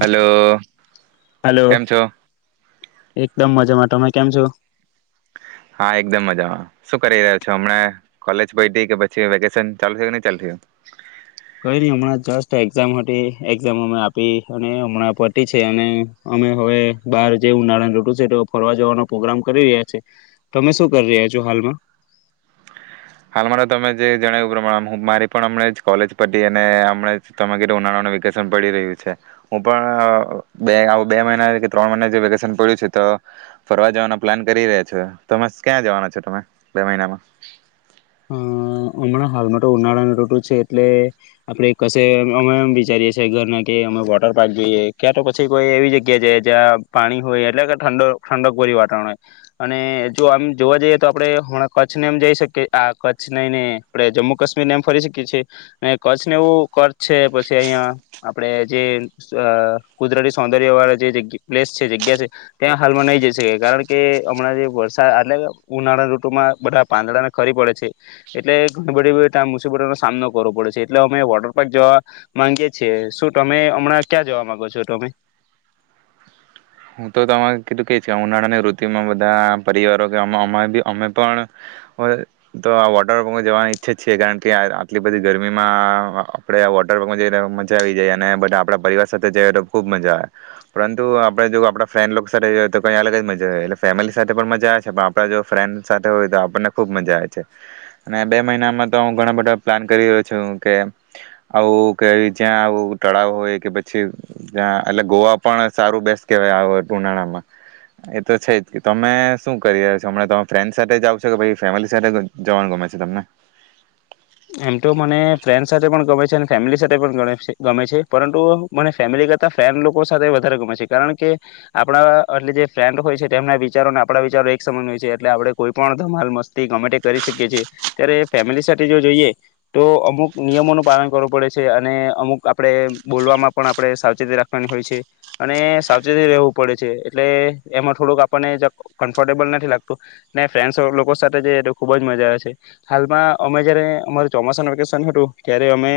Hello hello કેમ છો? એકદમ મજામાં તમે કેમ છો? હા એકદમ મજામાં શું કરી રહ્યા છો હમણાં કોલેજ પયતી કે પછી વેકેશન ચાલુ થયું કે ની ચાલું થયું? કઈ નહી હમણાં જસ્ટ એક્ઝામ હતી એકઝામ અમે આપી અને હમણાં પતી છે અને અમે હવે બાહર જેવું [unintelligible] છે તો ફરવા જવાનો પ્રગ્રામ કરી રહ્યા છે તમે શું કરી રહ્યા છો હાલમાં? હાલ મા તો તમે જે જણાવ્યું પ્રમાણે મારી પણ હમણે જ કોલેજ પયતી અને હમણે જ તમે કીધું ઉનાળાને વેકેશન પડી રહ્યું છે હું પણ બે આવ બે મહિના ત્રણ મહિના જેવું વેકેશન પડ્યું છે તો ફરવા જવાના પ્લાન કરી રહ્યા છે તો ક્યાં જવાના છો તમે બે મહિનામાં? હ હમણાં હાલમાં તો ઉનાળાની ઋતુ છે એટલે આપણે કશે અમે એમ વિચારીએ છીએ ઘરના કે અમે વોટર પાર્ક જઈએ ક્યાં તો પછી કોઈ એવી જગ્યા જઈએ જ્યાં પાણી હોય એટલે કે ઠંડ ઠંડક ભર્યું વાતાવરણ હોય અને જો આમ જોવા જઈએ તો આપણે હમણાં કચ્છને એમ જઈ શકીએ આ કચ્છ નહી ને આપણે જમ્મુ કાશ્મીરને એમ ફરી શકીએ છીએ અને કચ્છ ને એવું કચ્છ છે પછી અહિયાં આપણે જે અ કુદરતી સૌંદર્યવાળા જે જગ્ પ્લેસ છે જગ્યા છે ત્યાં હાલમાં નહીં જઈ શકી કારણ કે હમણાં જે વરસાદ એટલે કે ઉનાળા ઋતુમાં બધા પાંદડાના ખરી પડે છે એટલે ઘણી બધી ત્યાં મુસીબતોનો સામનો કરવો પડે છે એટલે અમે વોટર પાર્ક જવા માંગીએ છીએ શું તમે હમણાં ક્યાં જવા માંગો છો તમે? હું તો તમાર કીધું કે એજ કરવાના ઉનાળાની ઋતુમાં બધા પરિવારો કે અ અમાર અમે પણ અવે તો વોટર પાર્કમાં જવાનું ઈચ્છે છીએ કારણ કે આટલી બધી ગરમીમાં આપણે આ વોટર પાર્કમાં જઈ મજા આવી જાય અને બધા આપણા પરિવાર સાથે જઈએ તો ખુબ મજા આવે પરંતુ આપણે જો આ પણા ફ્રેન્ડ સાથે જો તો કંઈ અલગ જ મજા આવે એટલે ફેમિલી સાથે પણ મજા આવે છે પણ આપણા જો ફ્રેન્ડ સાથે હોય તો આપણને ખુબ મજા આવે છે અને બે મહિનામાં તો હું ઘણા બધા પ્લાન કરી રહ્યો છું કે આવું કે જ્યાં આવું તળાવ હોય કે પછી જ્યાં એટલે ગોવા પણ સારું બેસ કે આ ઉનાળામાં એ તો છે જ તમે શું કરી રહ્યા છો હમણાં તમે ફ્રેન્ડ સાથે જાવ છો કે પછી ફેમિલી સાથે જવાનું ગમે છે તમને? એમ તો મને ફ્રેન્ડ સાથે પણ ગમે છે અને ફેમિલી સાથે પણ ગણે ગમે છે પરંતુ મને ફેમિલી કરતાં ફ્રેન્ડ લોકો સાથે વધારે ગમે છે કારણ કે આપણા એટલે જે ફ્રેન્ડ હોય છે તેમના વિચારોને આપણા વિચારો એક સમાન હોય છે એટલે આપણે કોઈ પણ ધમાલ મસ્તી ગમે તે કરી શકીએ છીએ ત્યારે ફેમિલી સાથે જો જઈએ તો અમુક નિયમોનું પાલન કરવું પડે છે અને અમુક આપણેે બોલવામાં પણ આપણે સાવચેતી રાખવાની હોય છે અને સાવચેતીથી રહેવું પડે છે એટલે એમાં થોડુંક આપણને જરાક કમ્ફર્ટેબલ નથી લાગતું ને ફ્રેન્ડસ લોકો સાથે જઈએ તો ખુબ જ મજા આવે છે હાલમાં અમે જયારે અમાર ચોમાસાનું વેકેશન હતું ત્યારે અમે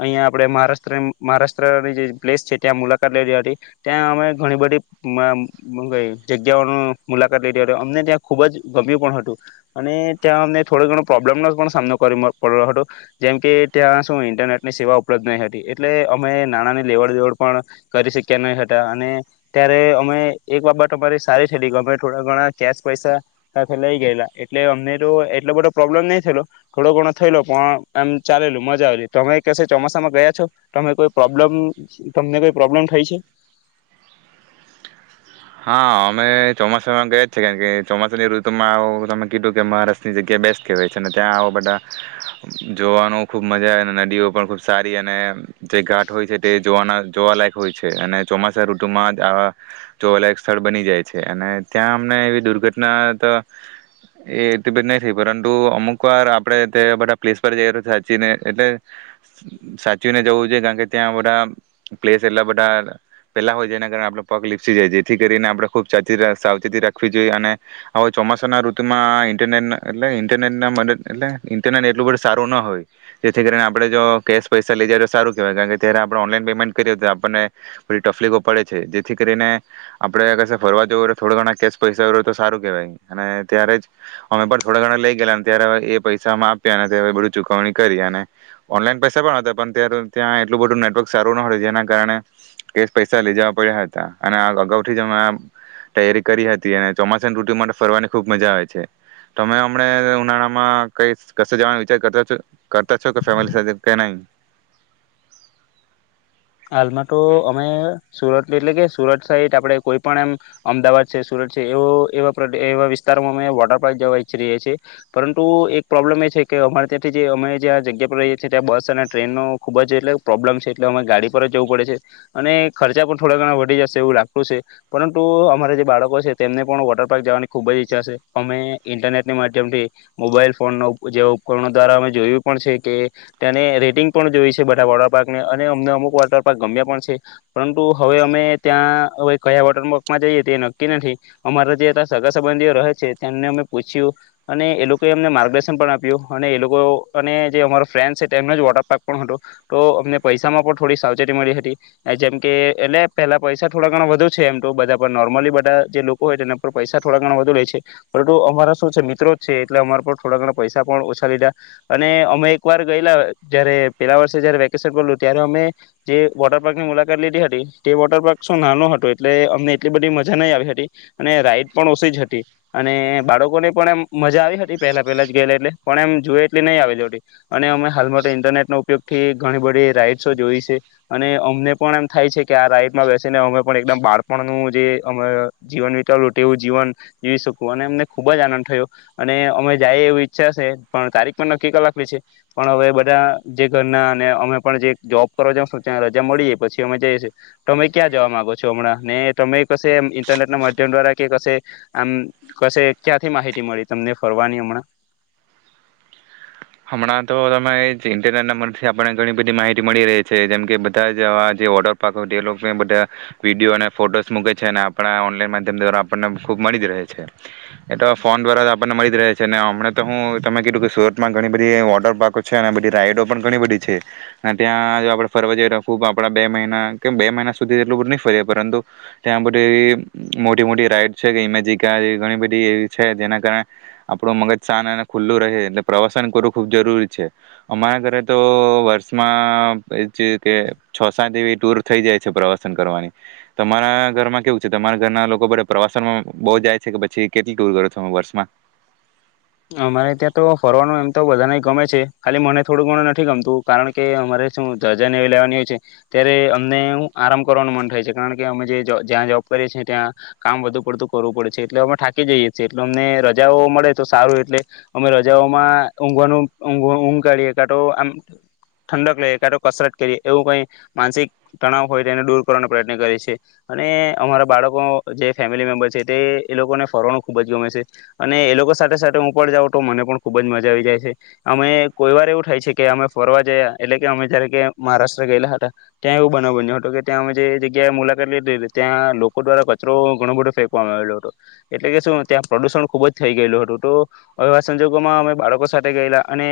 અહીંયા આપણે મહારાષ્ટ્ર મહારાષ્ટ્રની જે પ્લેસ છે ત્યાં મુલાકાત લીધી હતી ત્યાં અમે ઘણી બધી મ હું કેય જગ્યાઓની મુલાકાત લીધી હતી અમને ત્યાં ખૂબ જ ગમ્યું પણ હતું અને ત્યાં અમને થોડો ઘણો પ્રોબ્લેમનો પણ સામનો પર કરવો પડ્યો હતો. જેમ કે ત્યાં શું ઇન્ટરનેટની સેવા ઉપલબ્ધ નહીં હતી એટલે અમે નાણાંની લેવડ દેવડ પણ કરી શક્યા નહીં હતાં અને ત્યારે અમે એક બાબત અમારી સારી થયેલી કે અમે થોડા ઘણા કેશ પૈસા ત્યાથી લઈ ગયેલા એટલે અમને તો એટલો બધો પ્રોબ્લેમ નહીં થયેલો થોડો ઘણો થયેલો પણ આમ ચાલેલું મજા આવેલી તમે કશે ચોમાસામાં ગયા છો? તમે કોઈ પ્રોબ્લેમ તમને કોઈ પ્રોબ્લેમ થઈ છે? હા અમે ચોમાસામાં ગયા જ છે કારણ કે ચોમાસાની ઋતુમાં આવું તમે કીધું કે મહારાષ્ટ્રની જગ્યા બેસ્ટ કહેવાય છે અને ત્યાં આવા બધા જોવાનું ખુબ મજા આવે અને નદીઓ પણ ખુબ સારી અને જે ઘાટ હોય છે તે જોવાના જોવા લાયક હોય છે અને ચોમાસા ઋતુમાં જ આવા જોવાલાયક સ્થળ બની જાય છે અને ત્યાં અમને એવી દુર્ઘટના તો એટલી બધી નહી થઈ પરંતુ અમુક વાર આપણે તેવા બધા પ્લેસ પર જઈ સાચીને એટલે સાચવીને જવું જોઈએ કારણ કે ત્યાં બધા પ્લેસ એટલા બધા પેલા હોય જેના કારણે આપણો પગ લી પસી જાય જેથી કરીને આપણે ખૂબ સાચવી સાવચેતી રાખવી જોઈએ અને હવે ચોમાસાના ઋતુમાં ઇન્ટરનેટ એટલે ઇન્ટરનેટ મદદ એટલે ઇન્ટરનેટ એટલું બધું સારું ન હોય જેથી કરીને આપણે જો કેશ પૈસા લઈ જાય તો સારું કહેવાય કારણ કે ત્યારે આપણે ઓનલાઈન પેમેન્ટ કરીએ તો આપણને બધી તફલીકો પડે છે જેથી કરીને આપણે કશે ફરવા જવું હોય તો થોડા ઘણા કેશ પૈસા હોય તો સારું કેહવાય અને ત્યારે જ અમે પણ થોડા ઘણા લઈ ગયલા ત્યારે એ પૈસામાં આપ્યા અને બધું ચુકવણી કરી અને ઓનલાઈન પૈસા પણ હતા પણ ત્યારે ત્યાં એટલું બધું નેટવર્ક સારું ન હતું જેના કારણે કેશ પૈસા લઈ જવા પડ્યા હતાં અને આ અગાઉથી જ અમે આમ તૈયારી કરી હતી અને ચોમાસાની ત્રૃતુ માટે ફરવાની ખુબ મજા આવે છે તમે હમણે ઉનાળામાં કઈ કશે જવાનો વિચાર કરતા છો કરતા છો કે ફેમિલી સાથે કે નહીં? હાલમાં તો અમે સુરત એટલે કે સુરત સાઈડ આપણે કોઈ પણ એમ અમદાવાદ છે, સુરત છે એવો એવા પ્ર એવા વિસ્તારોમાં અમે વોટર પાર્ક જવા ઈચ્છી રહીએ છીએ પરંતુ એક પ્રોબ્લમ એ છે કે અમાર ત્યાંથી જે અમે જ્યાં જગ્યા પર રહીએ છીએ ત્યાં બસ અને ટ્રેનનો ખુબ જ એટલે કે પ્રોબ્લમ છે એટલે અમે ગાડી ઉપર જ જવું પડે છે અને ખર્ચા પણ થોડા ઘણા વધી જશે એવું લાગતું છે પરંતુ અમારા જે બાળકો છે તેમને પણ વોટર પાર્ક જવાની ખૂબ જ ઈચ્છા છે અમે ઇન્ટરનેટના માધ્યમથી મોબાઈલ ફોનનો જેવા ઉપકરણો દ્વારા અમે જોયું પણ છે કે ત્યાની રેટિંગ પણ જોઈ છે બધા વોટર પાર્કની અને અમને અમુક વો ટર પાર્ક ગમ્યાં પણ છે પરંતુ હવે અમે ત્યાં હવે કયા વોટર પાર્કમાં જઈએ તે નક્કી નથી અમારા જે ત્યાં સગા સંબંધીઓ રહે છે તેમને અમે પૂછ્યું અને એ લોકોએ અમને માર્ગદર્શન પણ આપ્યું અને એ લોકો અને જે અમારો ફ્રેન્ડસ છે તેમનો જ વોટર પાર્ક પણ હતો તો અમને પૈસામાં પણ થોડી સાવ ચેતી મળી હતી જેમકે એટલે પેહલા પૈસા થોડા ઘણા વધુ છે એમ તો બધા પર નોર્મલી બધા જે લોકો હોય તેના પર પૈસા થોડા ઘણા વધુ લેય છે પરંતુ અમારા શું છે મિત્રો જ છે એટલે અમાર પર થોડા ઘણા પૈસા પણ ઓછા લીધા અને અમે એક વાર ગયેલા જયારે પેલા વર્ષે જયારે વેકેશન પડલુ ત્યારે અમે જે વોટર પાર્કની મુલાકાત લીધી હતી તે વોટર પાર્ક શું નાનો હતો એટલે અમને એટલી બધી મજા નહીં આવી હતી અને રાઈડ પણ ઓછી જ હતી અને બાળકોને પણ એમ મજા આવી હતી પહેલા પહેલા જ ગયેલા એટલે પણ એમ જોઈએ એટલી નહીં આવેલી હતી અને અમે હાલ માટે ઇન્ટરનેટનો ઉપયોગથી ઘણી બધી રાઈડ્સો જોઈ છે. અને અમને પણ એમ થાય છે કે આ રાઈડમાં બેસીને અમે પણ એકદમ બાળપણનું જે અમે જીવન વિતાવેલુ તેવું જીવન જીવી શકું અને અમને ખુબ જ આનંદ થયો અને અમે જાયે એવું ઈચ્છા છે પણ તારીખ પણ નક્કી કર લાખલી છે પણ હવે બધા જે ઘરના અને અમે પણ જે જોબ કરવા જાશું ત્યાં રજા મળી જાય પછી અમે જઈએ છે તમે ક્યાં જવા માંગો છો હમણાં ને તમે કશે એમ ઇન્ટરનેટના માધ્યમ દ્વારા કે કશે આમ કશે ક્યાંથી માહિતી મળી તમને ફરવાની હમણાં? હમણાં તો તમે એજ ઇન્ટરનેટના મનથી આપણને ઘણી બધી માહિતી મળી રહી છે જેમ કે બધા જવા જે વોટર પાર્ક હોય તે લોકો બધા વિડીયો અને ફોટોસ મૂકે છે અને આપણા ઓનલાઈન માધ્યમ દ્વારા આપણને ખુબ મળી જ રહે છે એ તો ફોન દ્વારા આપણને મળી જ રહે છે ને હમણાં તો હું તમે કીધું કે સુરત ઘણી બધી વોટર પાર્કો છે અને બધી રાઈડો પણ ઘણી બધી છે અને ત્યાં જો આપણે ફરવા જઈએ તો ખૂબબ આપણા બે મહિના કે બે મહિના સુધી એટલું બધું નહી ફરીએ પરંતુ ત્યાં બધી એવી મોટી મોટી રાઈડ છે કે ઇમેજિકા જેવી ઘણી બધી એવી છે જેના કારણે આપણું મગજ શાંત અને ખુલ્લું રહે એટલે પ્રવાસન કરવું ખૂબ જરૂરી છે અમારા ઘરે તો વર્ષમાં એ કે છ સાત એવી ટૂર થઈ જાય છે પ્રવાસન કરવાની તમારા ઘરમાં કેવું છે તમારા ઘરના લોકો બધા પ્રવાસનમાં બહુ જાય છે કે પછી કેટલી ટૂર કરો છો તમે વર્ષમાં? અમારે ત્યાં તો ફરવાનું એમ તો બધાને ગમે છે ખાલી મને થોડું ઘણું નથી ગમતું કારણ કે અમારે શું રજાને એવી લેવાની હોય છે ત્યારે અમને હુ આરામ કરવાનું મન થાય છે કારણ કે અમે જે જ્યાં જોબ કરીએ છીએ ત્યાં કામ વધુ પડતું કરવું પડે છે એટલે અમે થાકી જઈએ છીએ એટલે અમને રજાઓ મળે તો સારું એ અમે રજાઓમાં ઊંઘવાનું ઊંઘ કાઢીએ કાતો આમ ઠંડક લઈએ કાંતો કસરત કરીએ એવું કઈ માનસિક તણાવ હોય તો એને દૂર કરવાનો પ્રયત્ન કરીએ છીએ અને અમારા બાળકો જે ફેમિલી મેમ્બર છે તે એ લોકોને ફરવાનું ખુબ જ ગમે છે અને એ લોકો સાથે સાથે હું ઉપ જાઓ તો મને પણ ખૂબ જ મજા આવી જાય છે અમે કોઈ વાર એવું થાય છે કે અમે ફરવા જયા એટલે કે અમે જયારે કે મહારાષ્ટ્ર ગયેલા હતા ત્યાં એવું બનાવ બન્યો હતું કે ત્યાં અમે જે જગ્યાએ મુલાકાત લીધી હતી ત્યાં લોકો દ્વારા કચરો ઘણો બધો ફેંકવામાં આવેલો હતો એટલે કે શું ત્યાં પ્રદુષણ ખૂબ જ થઈ ગયેલું હતું તો એવા સંજોગોમાં અમે બાળકો સાથે ગયેલા અને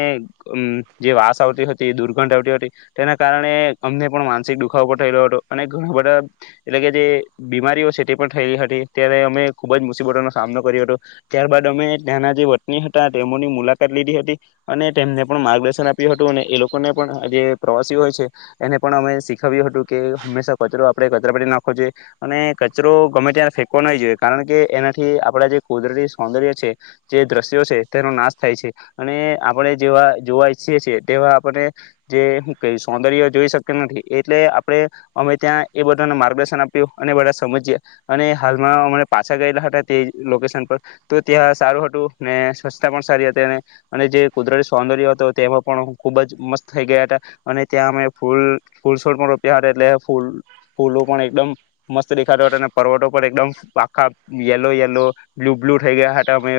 અમ જે વાસ આવતી હતી દુર્ગંધ આવતી હતી તેના કારણે અમને પણ માનસિક દુખાવો પણ થયેલો હતો અને ઘણા બધા એટલે કે જે બીમારીઓ છે તે પણ થયેલી હતી ત્યારે અમે ખુબ જ મુસીબતોનો સામનો કર્યો હતો ત્યારબાદ અમે ત્યાનાં જે વતની હતા તેમોની મુલાકાત લીધી હતી અને તેમને પણ માર્ગદર્શન આપ્યું હતું અને એ લોકોને પણ જે પ્રવાસીઓ હોય છે એને પણ અમે શીખાવ્યું હતું કે હંમેશા કચરો આપણે કચરાપેટી નાખવો જોઈએ અને કચરો ગમે ત્યાં ફેંકવો નહીં જોઈએ કારણ કે એનાથી આપણા જે કુદરતી સૌંદર્ય છે જે દ્રશ્યો છે તેનો નાશ થાય છે અને આપણે જેવા જોવા ઈચ્છીએ છીએ તેવા આપણે જે હું કેઈ સૌંદર્ય જોઈ શક્તા નથી એટલે આપણે અમે ત્યાં એ બધાને માર્ગદર્શન આપ્યું અને બધા સમજયા અને હાલમાં અમે પાછા ગયેલા હતા તે લોકેશન પર તો ત્યાં સારું હ સ્વચ્છતા પણ સારી હતી અને જે કુદરતી સૌંદર્ય હતો તેમાં પણ ખુબ જ મસ્ત થઈ ગયા હતા અને ત્યાં અમે ફૂલ ફૂલ છોડ પણ રોપ્યા હતા એટલે ફૂલ ફૂલો પણ એકદમ મસ્ત દેખાત હતો અને પર્વતો પણ એકદમ પાખા યલો યલો બ્લુ બ્લુ થઈ ગયા હતા અમે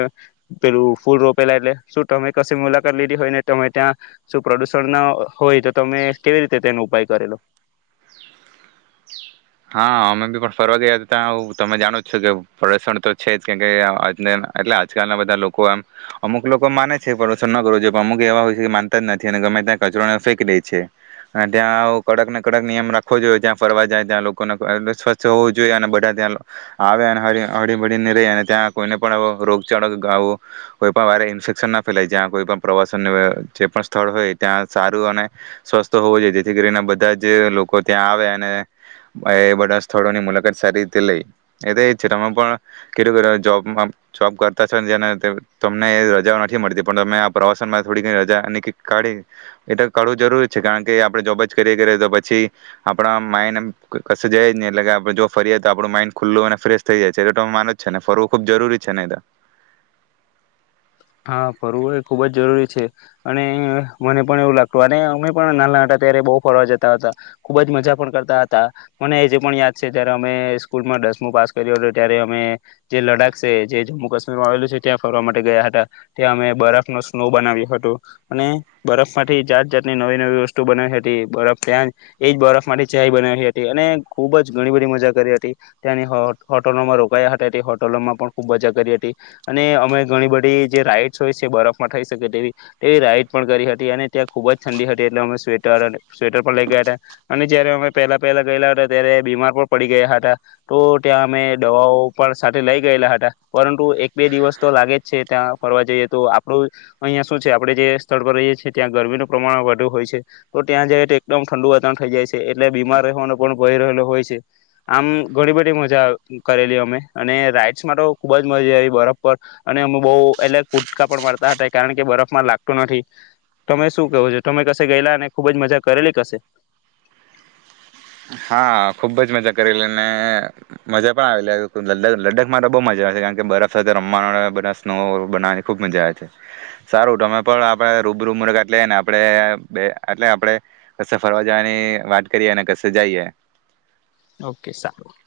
પેલું ફૂલ રોપેલા એટલે શું તમે કશે મુલાકાત લીધી હોય ને તમે ત્યાં શું પ્રદુષણ ના હોય તો તમે કેવી રીતે તેનો ઉપાય કરેલો? હા અમે બી પણ ફરવા ગયા હતા ત્યાં તમે જાણો જ છો કે પ્રદુષણ તો છે જ કેમ કે એટલે આજકાલના બધા લોકો એમ અમુક લોકો માને છે પ્રદુષણ ન કરવું જોઈએ પણ અમુક એવા હોય છે કે માનતા જ નથી અને ગમે ત્યાં કચરોને ફેંકી લે છે અને ત્યાં કડક ને કડક નિયમ રાખવો જોઈએ ત્યાં ફરવા જાય ત્યાં સ્વચ્છ હોવું જોઈએ અને બધા ત્યાં આવે અને હળી મળીને રેય અને ત્યાં કોઈને પણ રોગચાળો ગાવ કોઈ પણ વારે ઇન્ફેક્શન ના ફેલાય જ્યાં કોઈ પણ પ્રવાસન જે પણ સ્થળ હોય ત્યાં સારું અને સ્વસ્થ હોવું જોઈએ જેથી કરીને બધા જ લોકો ત્યાં આવે અને એ બધા સ્થળોની મુલાકાત સારી રીતે લઈ એ તો એ છે તમે પણ કીધું જોબમાં જોબ કરતા છો જેને તમને રજાઓ નથી મળતી પણ તમે આ પ્રવાસનમાં થોડી રજા કાઢી એ તો કાઢવું જરૂર છે કારણ કે આપણે જોબ જ કરીએ કરીએ તો પછી આપણા માઈન્ડ એમ ક કશે જાયે જ નઈ એટલે કે આપણે જો ફરીએ તો આપણું માઈન્ડ ખુલ્લું અને ફ્રેશ થઈ જાય છે એ માનવું જ છે ને ફરવું ખુબ જરૂરી છે ને એતો હા ફરવું એ ખુબ જ જરૂરી છે અને મને પણ એવું લાગતું અને અમે પણ નાનહલા હતા ત્યારે બહુ ફરવા જતા હતા ખુબ જ મજા પણ કરતા હતા મને અજે પણ યાદ છે જ્યારે અમે સ્કૂલમાં દસમું પાસ કર્યું હતું ત્યારે અમે જે લડાખ છે જે જમ્મુ કાશ્મીરમાં આવેલું છે ત્યાં ફરવા માટે ગયા હતાં. ત્યાં અમે બરફનો સ્નો બનાવ્યો હતું અને બરફ માંથી જાત જાતની નવી નવી વસ્તુ બનાવી હતી બરફ ત્યાં એજ બરફમાંથી ચાય બનાવી હતી અને ખુબ જ ઘણી બધી મજા કરી હતી ત્યાંની હો હોટલોમાં રોકાયા હતા હોટલોમાં પણ ખૂબ મજા કરી હતી અને અમે ઘણી બધી જે રાઈડ્સ હોય છે બરફમાં થઈ શકે તેવી તેવી રાઈડ પણ કરી હતી અને ત્યાં ખૂબ જ ઠંડી હતી એટલે અમે સ્વેટર સ્વેટર પણ લઈ ગયા હતા અને જયારે અમે પહેલા પહેલા ગયેલા હતા ત્યારે બીમાર પણ પડી ગયા હતા તો ત્યાં અમે દવાઓ પણ સાથે લઈ ગયેલા હતા પરંતુ એક બે દિવસ તો લાગે જ છે ત્યાં ફરવા જઈએ તો આપણું અહીંયા શું છે આપણે જે સ્થળ પર રહીએ છીએ ત્યાં ગરમીનું પ્રમાણ વધુ હોય છે, તો ત્યાં જઈએ તો એકદમ ઠંડુ વાતાવરણ થઈ જાય છે, એટલે બીમાર રહેવાનો પણ ભય રહેલો હોય છે. આમ ઘણી બધી મજા કરેલી અમે અને રાઈડસ માં તો ખૂબ જ મજા આવી બરફ પર અને અમે બહુ એટલે કુટકા પણ મારતા હતા કારણ કે બરફમાં લાગતું નથી. તમે શું કેહો છો? તમે કશે ગયેલા અને ખુબ જ મજા કરેલી કશે? હા ખુબ જ મજા કરેલી ને મજા પણ આવેલી. લ લદાખમાં તો બહુ મજા આવે છે, કારણ કે બરફ સાથે રમવાનો, બધા સ્નો બનાવે ખુબ મજા આવે છે. સારું તમે પણ આપડા રૂબરૂ મુલાકાત લઈને આપડે બે એટલે આપણે કશે ફરવા જાવાની વાત કરીએ ને કશ શે જાઈએ. ઓકે સારું.